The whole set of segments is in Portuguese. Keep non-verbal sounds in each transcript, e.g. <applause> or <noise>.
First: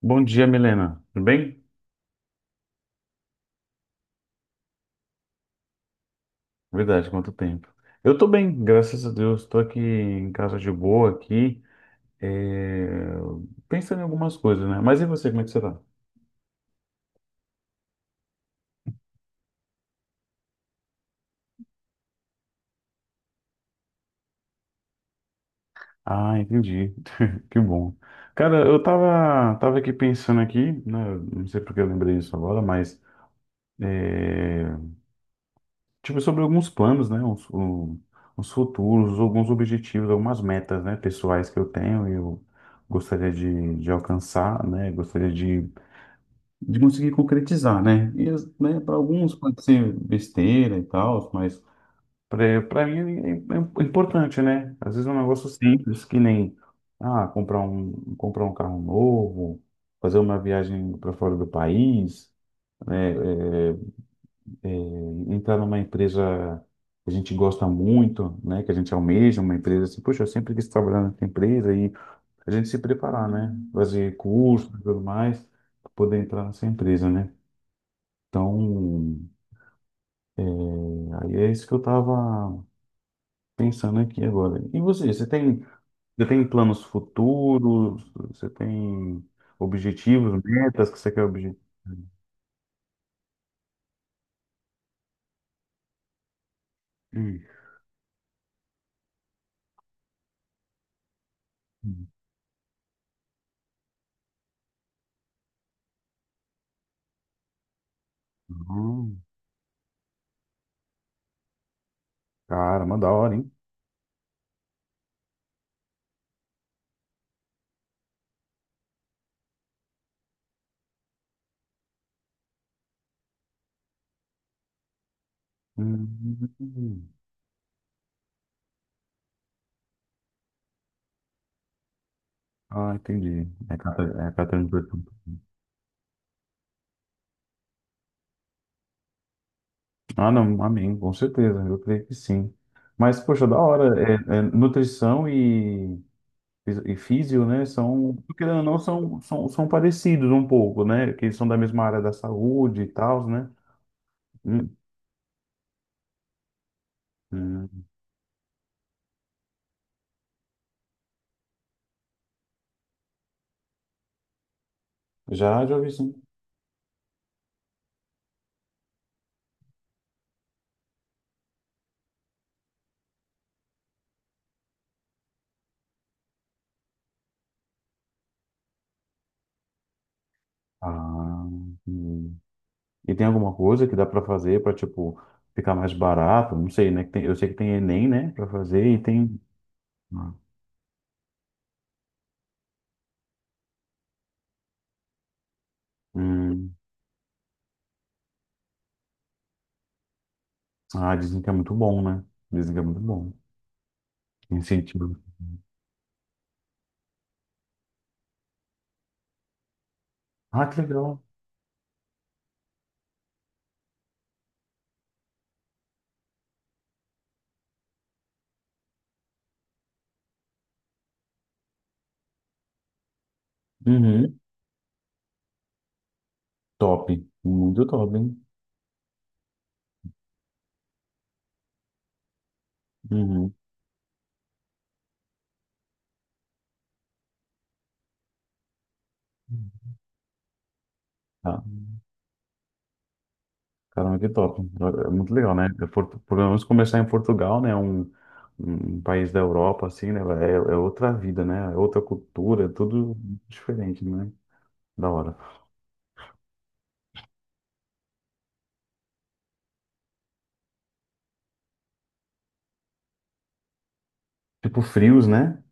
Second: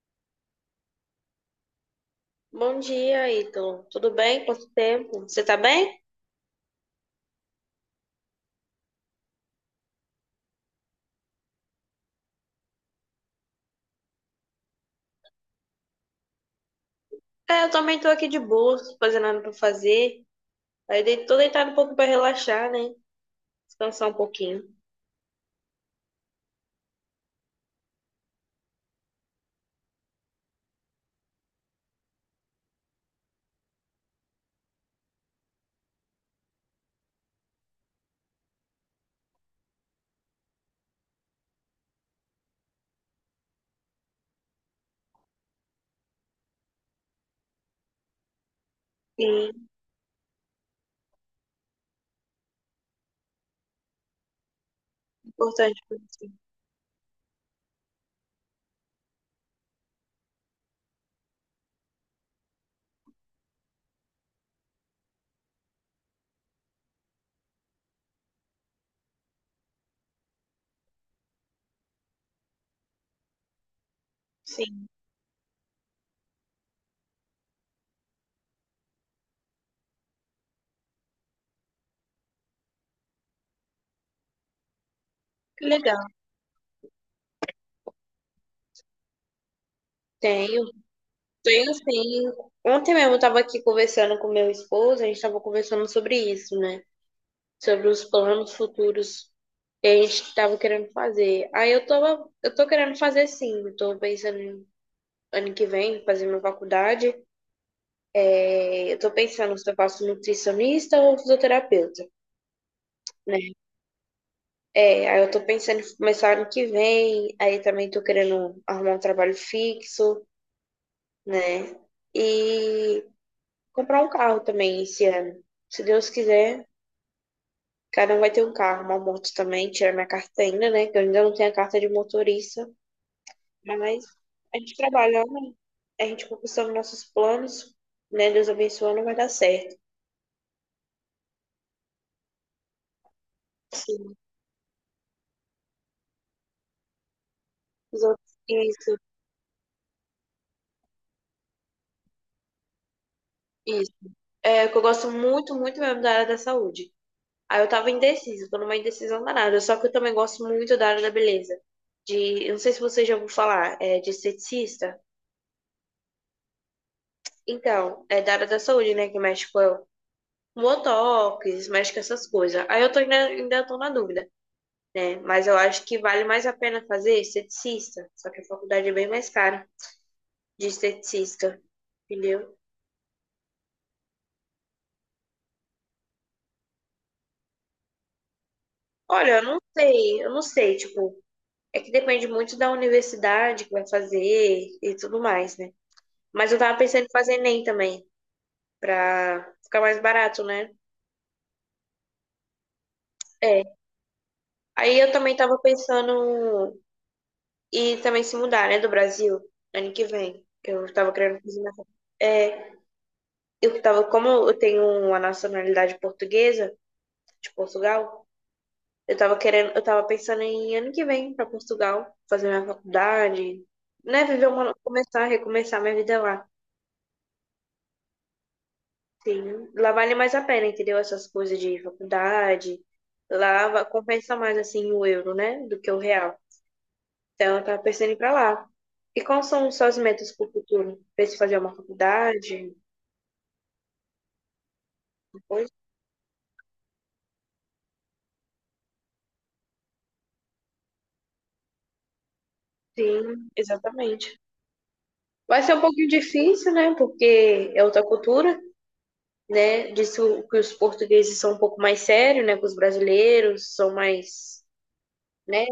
Bom dia, Milena. Tudo bem? Bom dia, Ítalo. Tudo bem? Quanto tempo? Você tá bem? Verdade, quanto tempo. Eu tô bem, graças a Deus. Tô aqui em casa de boa aqui, é, pensando em algumas coisas, né? Mas e você, como é que você tá? É, eu também tô aqui de boa, sem fazer nada pra fazer. Aí dei, tô deitado um pouco pra relaxar, né? Descansar um pouquinho. Ah, entendi. <laughs> Que bom. Cara, eu tava aqui pensando aqui, né? Não sei porque eu lembrei disso agora, mas é, tipo sobre alguns planos, né? Uns futuros, alguns objetivos, algumas metas, né? Pessoais que eu tenho e eu gostaria de alcançar, né? Gostaria de conseguir concretizar, né? E, né, para alguns pode Sim, ser besteira e tal, mas para mim é importante, né? Às vezes é um negócio importante pra simples, que você. nem ah, comprar um carro novo, fazer uma viagem para fora do país, né? É, entrar numa empresa que a gente gosta muito, né? Que a gente almeja, uma empresa assim, poxa, eu sempre quis trabalhar nessa empresa e a gente se preparar, né? Fazer curso e Sim, tudo mais, para poder entrar nessa empresa, né? Então, aí é isso que eu tava pensando aqui agora. E você, que legal. você tem planos futuros? Você tem objetivos, Tenho, metas que você quer objetivos? tenho sim. Ontem mesmo eu tava aqui conversando com meu esposo, a gente tava conversando sobre isso, né? Hum. Sobre os planos futuros que a gente tava querendo fazer. Aí eu tava, eu tô querendo fazer sim, eu tô pensando em ano que vem, fazer minha faculdade. É, eu tô pensando se eu faço nutricionista ou fisioterapeuta, Caramba, da hora, né? hein? É, aí eu tô pensando em começar ano que vem, aí também tô querendo arrumar um trabalho fixo, né? E comprar um carro também esse ano. Se Deus quiser, Hum. cada um vai ter um carro, uma moto também, tirar minha carta ainda, né? Que eu ainda não tenho a carta de motorista, Ah, entendi. Mas É a catarina de gente perfume. trabalhando, a gente conquistando nossos planos, né? Deus abençoando, vai dar certo. Ah, não, amém, com certeza, eu creio que sim. Mas, poxa, da hora, Sim. é, é nutrição e físio, né, Isso, são, querendo ou não, são parecidos um pouco, né, que eles são da mesma área da saúde e tal, né? isso. É, Hum, que eu gosto muito, muito mesmo da área da saúde. Aí eu hum. tava indecisa, tô numa indecisão danada. Só que eu também gosto muito da área da beleza. De, eu não sei se você já ouviu falar, é, de esteticista. Já, já ouvi sim. Então, é da área da saúde, né? Que mexe com botox, mexe com essas coisas. Aí eu tô ainda, ainda tô na dúvida, né? Mas eu acho que vale mais a pena fazer esteticista. Só que a faculdade é bem mais cara de Ah, esteticista, hum. entendeu? E tem alguma coisa que dá para fazer para, tipo, ficar mais barato? Não sei, né? Eu sei que tem Enem, né, para fazer e Olha, tem... eu Ah, não sei, tipo. É que depende muito da universidade que vai fazer e tudo mais, né? Mas eu hum. tava pensando em fazer Enem também, pra ficar mais barato, né? Ah, dizem que é muito bom, né? Dizem que é muito bom. É. Aí eu Incentivo. também tava pensando em também se mudar, né, do Brasil, ano que vem. Ah, que Eu tava legal. querendo fazer minha... É, eu tava, como eu tenho uma nacionalidade portuguesa, de Portugal, eu tava querendo, eu tava pensando em ano que vem pra Portugal, fazer minha faculdade, né, Uhum. viver uma, começar, recomeçar minha vida lá. Top. Muito top, hein? Sim, lá vale mais a pena, entendeu? Essas coisas de faculdade, Uhum. Compensa mais assim o euro, né? Do que o real. Então eu tava pensando em ir pra lá. E quais são os seus metas pro futuro? Pensa em fazer Tá. uma faculdade? Caramba, que top. É muito Uma legal, né? coisa? Pelo menos começar em Portugal, né? Um país da Europa, assim, né? É, é outra vida, né? É outra cultura, é tudo Sim, diferente, né? exatamente. Da hora. Vai ser um pouquinho difícil, né? Porque é outra cultura, né? Que os portugueses são um pouco mais sérios, né? Que os brasileiros são mais, Tipo, frios, né? né?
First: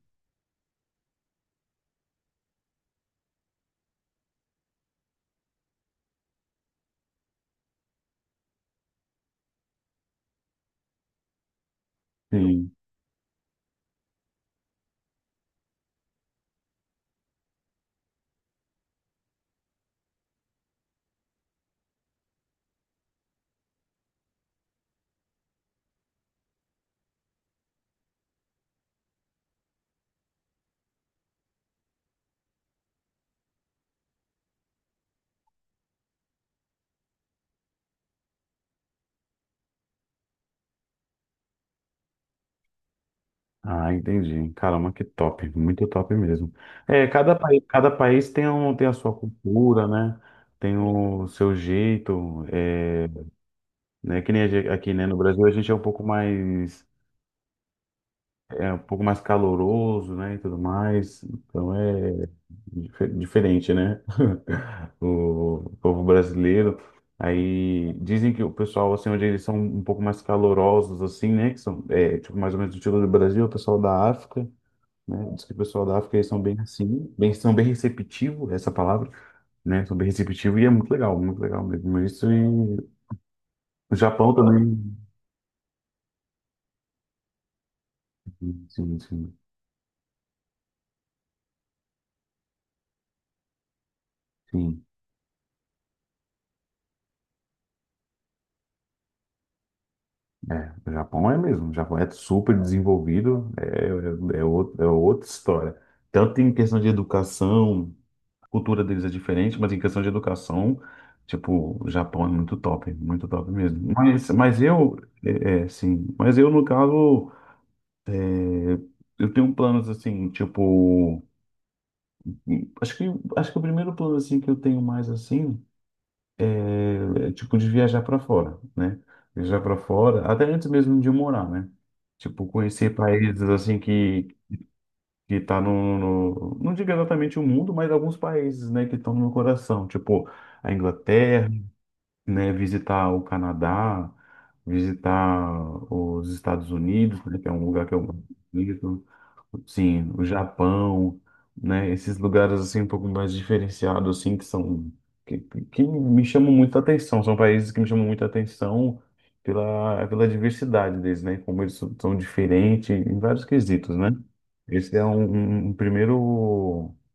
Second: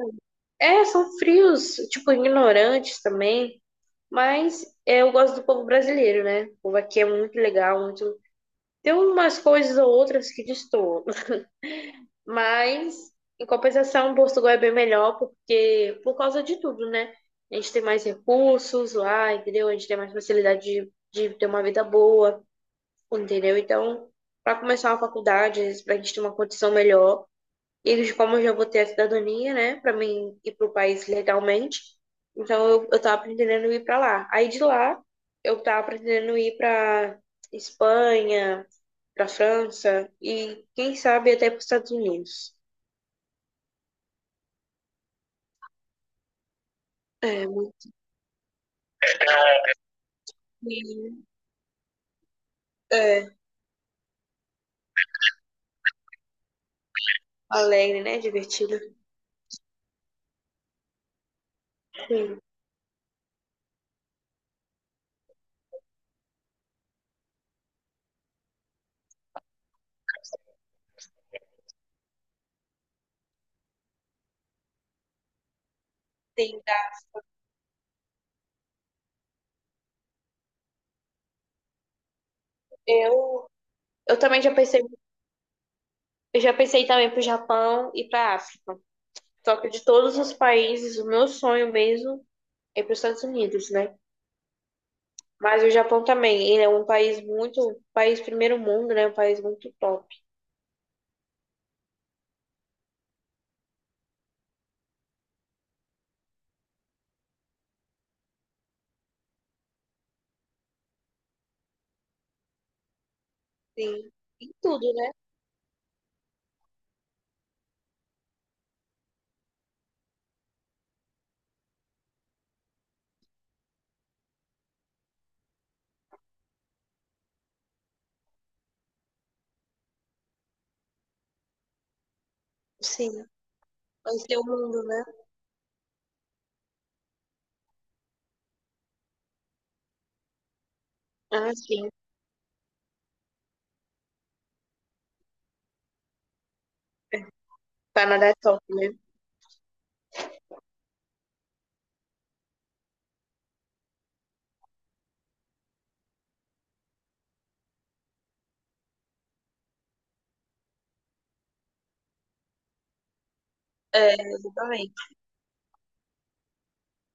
É, são frios, tipo, ignorantes também. Mas é, eu gosto do povo brasileiro, né? O povo aqui é muito legal, muito. Tem umas coisas ou outras que destoam. Sim. Mas, em compensação, Portugal é bem melhor porque por causa de tudo, né? A gente tem mais recursos lá, entendeu? A gente tem mais facilidade de ter uma vida boa, entendeu? Então, para começar uma faculdade, para a gente ter uma condição melhor. E como eu já vou ter a cidadania, né, pra mim ir pro país legalmente, então eu tava pretendendo ir pra lá. Aí de lá, eu tava pretendendo ir pra Espanha, pra França e quem sabe até pros Estados Unidos. Ah, entendi. Caramba, que top. Muito top mesmo. É, É, cada muito país tem, tem a sua cultura, né? Tem o seu jeito, é, é, né? Que nem aqui, né? No Brasil, a gente é um pouco mais, alegre, né, é divertido. um pouco mais caloroso, né? E tudo mais. Então, é. Sim, Diferente, né? <laughs> O povo brasileiro. Aí dizem que o pessoal, assim, onde eles são um pouco mais calorosos, assim, né? Que são, é, tipo, mais ou menos do estilo do Brasil, o pessoal da África, né? Diz que o pessoal da África, eles são bem sim. Tá. assim, bem, são bem receptivos, essa palavra, né? São bem receptivos e é muito legal mesmo. Isso e Eu, o eu Japão também já pensei, também. eu já pensei também pro Japão e pra Sim, África. sim, Só que de todos os países, o meu sonho mesmo é pros Estados Unidos, né? sim. Mas o Japão também, ele é um país muito, um país primeiro mundo, né? Um país muito top. É, o Japão é mesmo, o Japão é super desenvolvido, é outra história. Tanto em questão de educação, a cultura deles é diferente, mas em questão de educação, tipo, o Japão é muito top mesmo. Sim. Em tudo, né? Sim, mas eu, no caso, é, eu tenho planos assim, tipo, acho que, acho que o primeiro plano assim que eu tenho mais assim. É tipo de viajar para fora, né? Viajar para fora, até antes mesmo de eu morar, né? Tipo, conhecer Sim. países assim Vai que ser o mundo, né? que tá no, não digo exatamente o mundo, mas alguns países, né, que estão no meu coração, tipo a Inglaterra, Ah, sim. O né, visitar o Canadá, visitar os Estados Unidos, né, que é um lugar que eu gosto Canadá é top, né? muito, sim, o Japão, né, esses lugares assim um pouco mais diferenciados assim que são que, que me chamam muita atenção, são países que me chamam muita atenção pela pela diversidade deles, né, como eles são, são diferentes em vários quesitos, né? É, exatamente. Esse é um, um um primeiro o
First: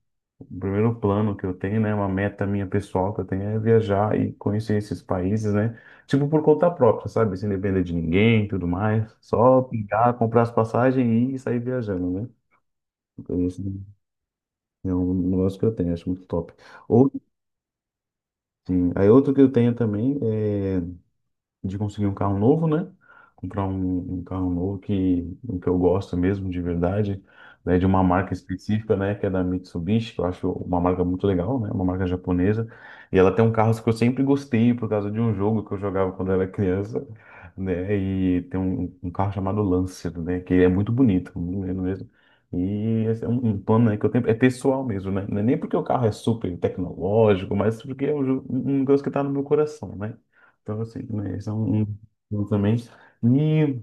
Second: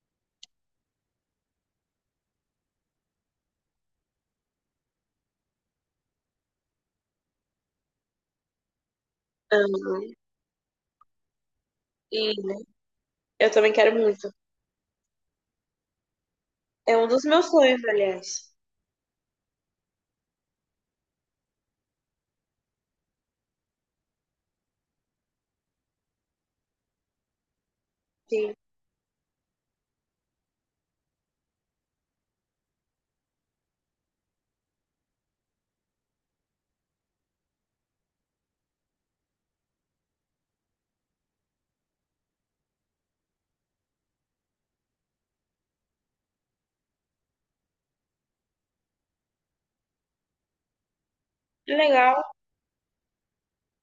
primeiro plano que eu tenho, né, uma meta minha pessoal que eu tenho é viajar e conhecer esses países, né? Tipo por conta própria, sabe? Sem depender de ninguém, e tudo mais. Só pegar, Aham. comprar as passagens e ir sair viajando, né? E, né? Então, Eu esse também quero muito. é um negócio que eu tenho, acho muito top. É um Outro, dos meus sonhos, aliás. sim. Aí outro que eu tenho também é de conseguir um carro novo, né? Comprar um carro novo que eu gosto mesmo, de verdade, né? De uma marca Sim. específica, né? Que é da Mitsubishi, que eu acho uma marca muito legal, né? Uma marca japonesa. E ela tem um carro que eu sempre gostei por causa de um jogo que eu jogava quando era criança, né? E tem um carro chamado Lancer, né? Que é muito bonito, muito lindo mesmo. E esse é um plano né, que eu tenho, é pessoal mesmo, né? Não é nem porque o carro é super tecnológico, mas porque é um negócio que tá no meu coração, né? Pra você, né? Isso é um Legal, um também. E,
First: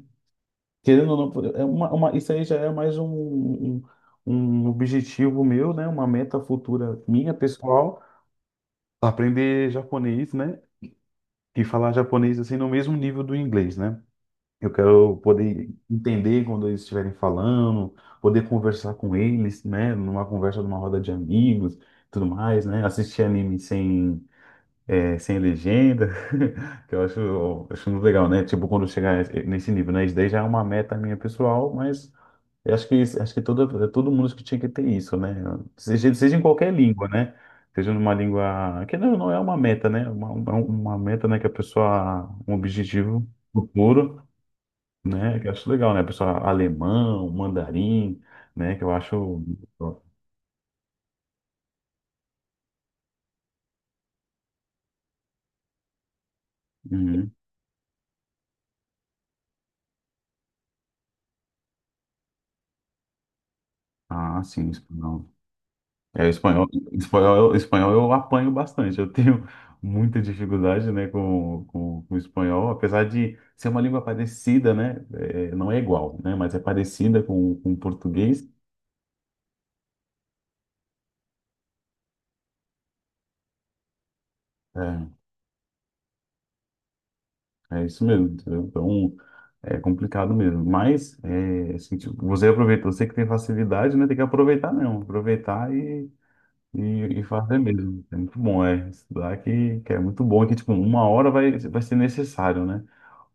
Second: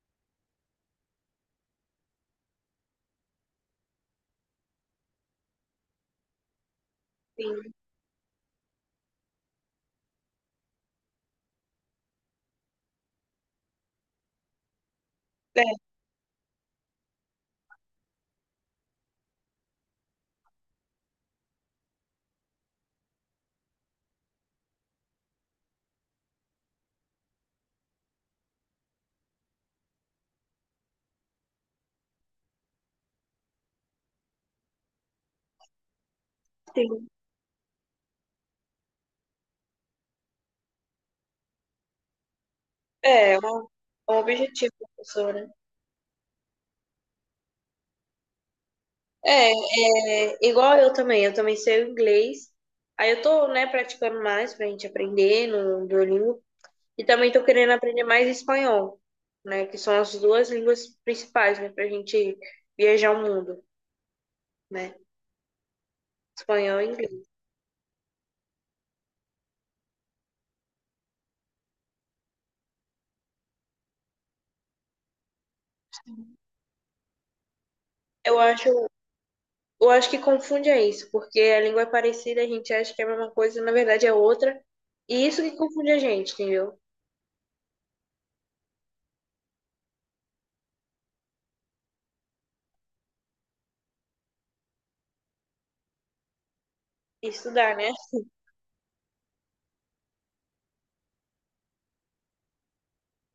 querendo ou não, é isso aí já é mais um objetivo meu, né? Uma meta futura minha, sim. pessoal, aprender japonês, né? E falar japonês assim no mesmo nível do inglês, né? Eu quero É, poder entender quando eles estiverem falando, poder conversar com eles, né? Numa conversa, numa roda de amigos, tudo mais, né? Assistir anime sem sem legenda, <laughs> que eu acho muito legal, né? Tipo, quando chegar nesse nível, né? Isso daí já é uma meta minha pessoal, mas eu acho que, acho que todo mundo que tinha que ter isso, né? Seja em qualquer língua, sim. né? Seja numa língua, que não é uma meta, né? Uma meta, né? Que a pessoa, um objetivo É, é um futuro, objetivo, né? Que professora. eu acho legal, né? A pessoa alemão, mandarim, né? Que eu acho... É, é, igual eu também. Eu também sei o inglês. Aí eu tô, né, praticando mais pra gente aprender no Duolingo. E também Uhum. estou querendo aprender mais espanhol, né? Que são as duas línguas principais, né? Pra gente viajar o mundo, Ah, sim, né? espanhol. É, o espanhol, Espanhol e inglês. Espanhol eu apanho bastante. Eu tenho muita dificuldade, né, com o espanhol, apesar de ser uma língua parecida, né? é, não é igual, né? Mas é parecida com o Eu português. acho, eu acho que confunde é isso, porque a língua é parecida, a gente acha que é a mesma coisa, na verdade é outra. E isso que confunde a gente, entendeu? É, é isso mesmo. Entendeu? Então é complicado mesmo. Mas é, assim, tipo, você aproveita, você que tem facilidade, né? Tem que aproveitar mesmo, aproveitar e, e fazer Estudar, né? mesmo. É muito bom, é estudar que é muito bom, que tipo uma hora vai ser necessário, né?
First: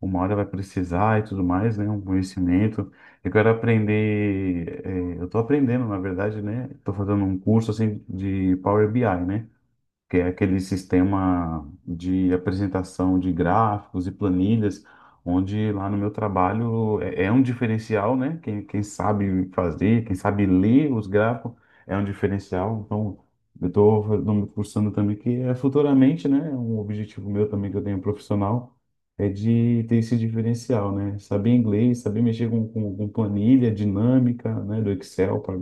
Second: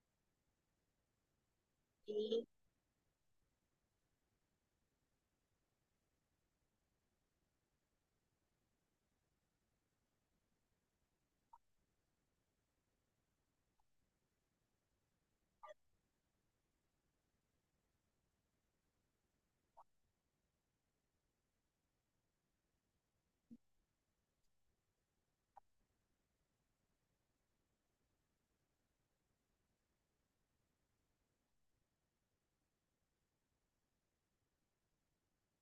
uma hora vai precisar e tudo mais, né? Um E, conhecimento. Eu quero aprender, eh, eu estou aprendendo, na verdade, né? Estou fazendo um curso assim de Power BI, né? que é aquele sistema de apresentação de gráficos e planilhas, onde lá no meu trabalho é um diferencial, né? Quem sabe fazer, quem sabe ler os gráficos é um diferencial. Então, eu estou me cursando também, que é futuramente, né? Um objetivo meu também que eu tenho profissional. É de ter esse diferencial, né? Saber inglês, saber mexer com, com planilha dinâmica, né? Do Excel para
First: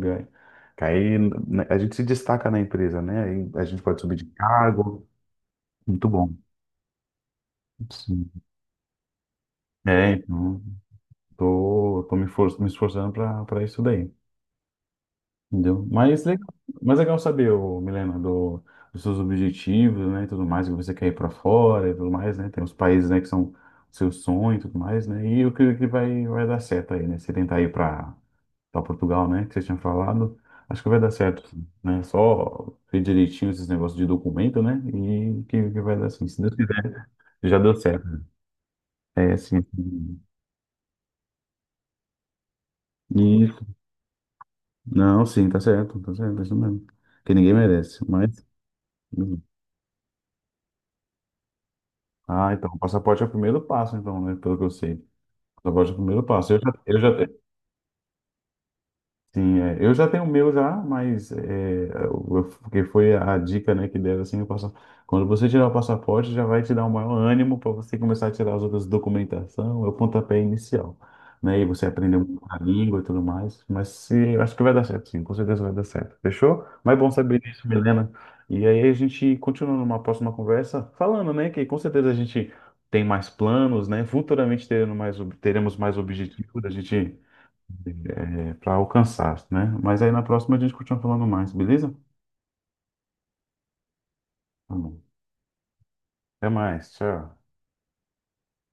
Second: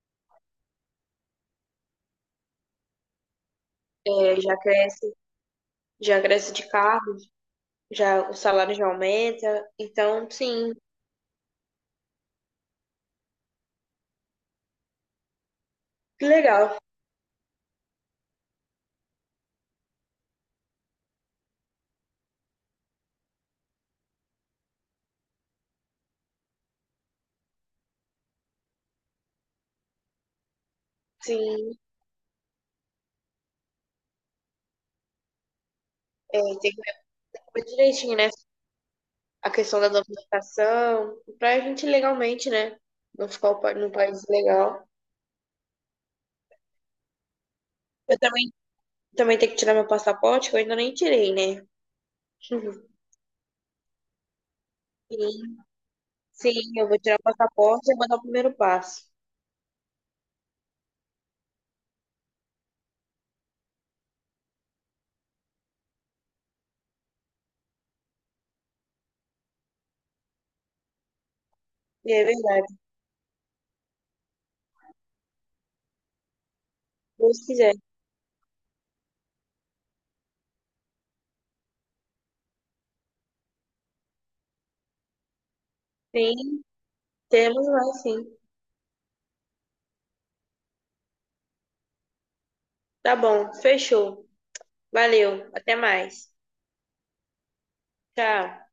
que aí né, a gente se destaca na empresa, né? Aí a gente pode subir de é, cargo. Muito já bom. cresce de carro, Sim. já o salário já aumenta. É, Então, então, sim, me esforçando para para isso daí. Entendeu? Que legal. Mas legal saber, ô, Milena, do, dos seus objetivos, né? e tudo mais, que você quer ir para fora e tudo mais, né? Tem os países, né, que são seu sonho e tudo mais, né? E o que, vai dar certo aí, né? Você tentar ir para para Portugal, né? Que você tinha falado. Acho que vai dar certo, Sim, né? Só ver direitinho esses negócios de documento, né? E que vai dar assim. Se é, Deus tem que quiser, já ver deu certo. direitinho, né? É, A sim. questão da domesticação, pra gente legalmente, né? Não ficar Isso. No país legal. Não, sim, tá certo, é isso mesmo. Que ninguém merece, Eu mas. também, também hum. tenho que tirar meu passaporte, que eu ainda nem tirei, né? Ah, então, o <laughs> passaporte é o primeiro passo, então, né? Pelo que eu sei. O Sim, passaporte é o primeiro passo. sim, eu vou tirar o passaporte e vou dar o primeiro passo. Sim, é. Eu já tenho o meu já, mas é, porque foi a dica, né, que deram assim, quando você tirar o passaporte, já vai te dar um maior ânimo para você começar a tirar as outras documentação, é o pontapé inicial, né? E você E aprender é um pouco a verdade, se língua e tudo mais. Mas se, eu acho que vai dar certo, sim, com certeza vai dar certo. Fechou? Mas é bom saber Deus disso, quiser. Milena. E aí a gente continua numa próxima conversa falando, né, que com certeza a gente tem mais planos, né? Futuramente teremos mais, teremos mais Sim, objetivos, a gente temos lá, sim. para alcançar, né? Mas aí na próxima a gente continua falando mais, beleza? Tá bom, fechou. Tá bom. Valeu, até mais. Até mais, tchau. Tchau.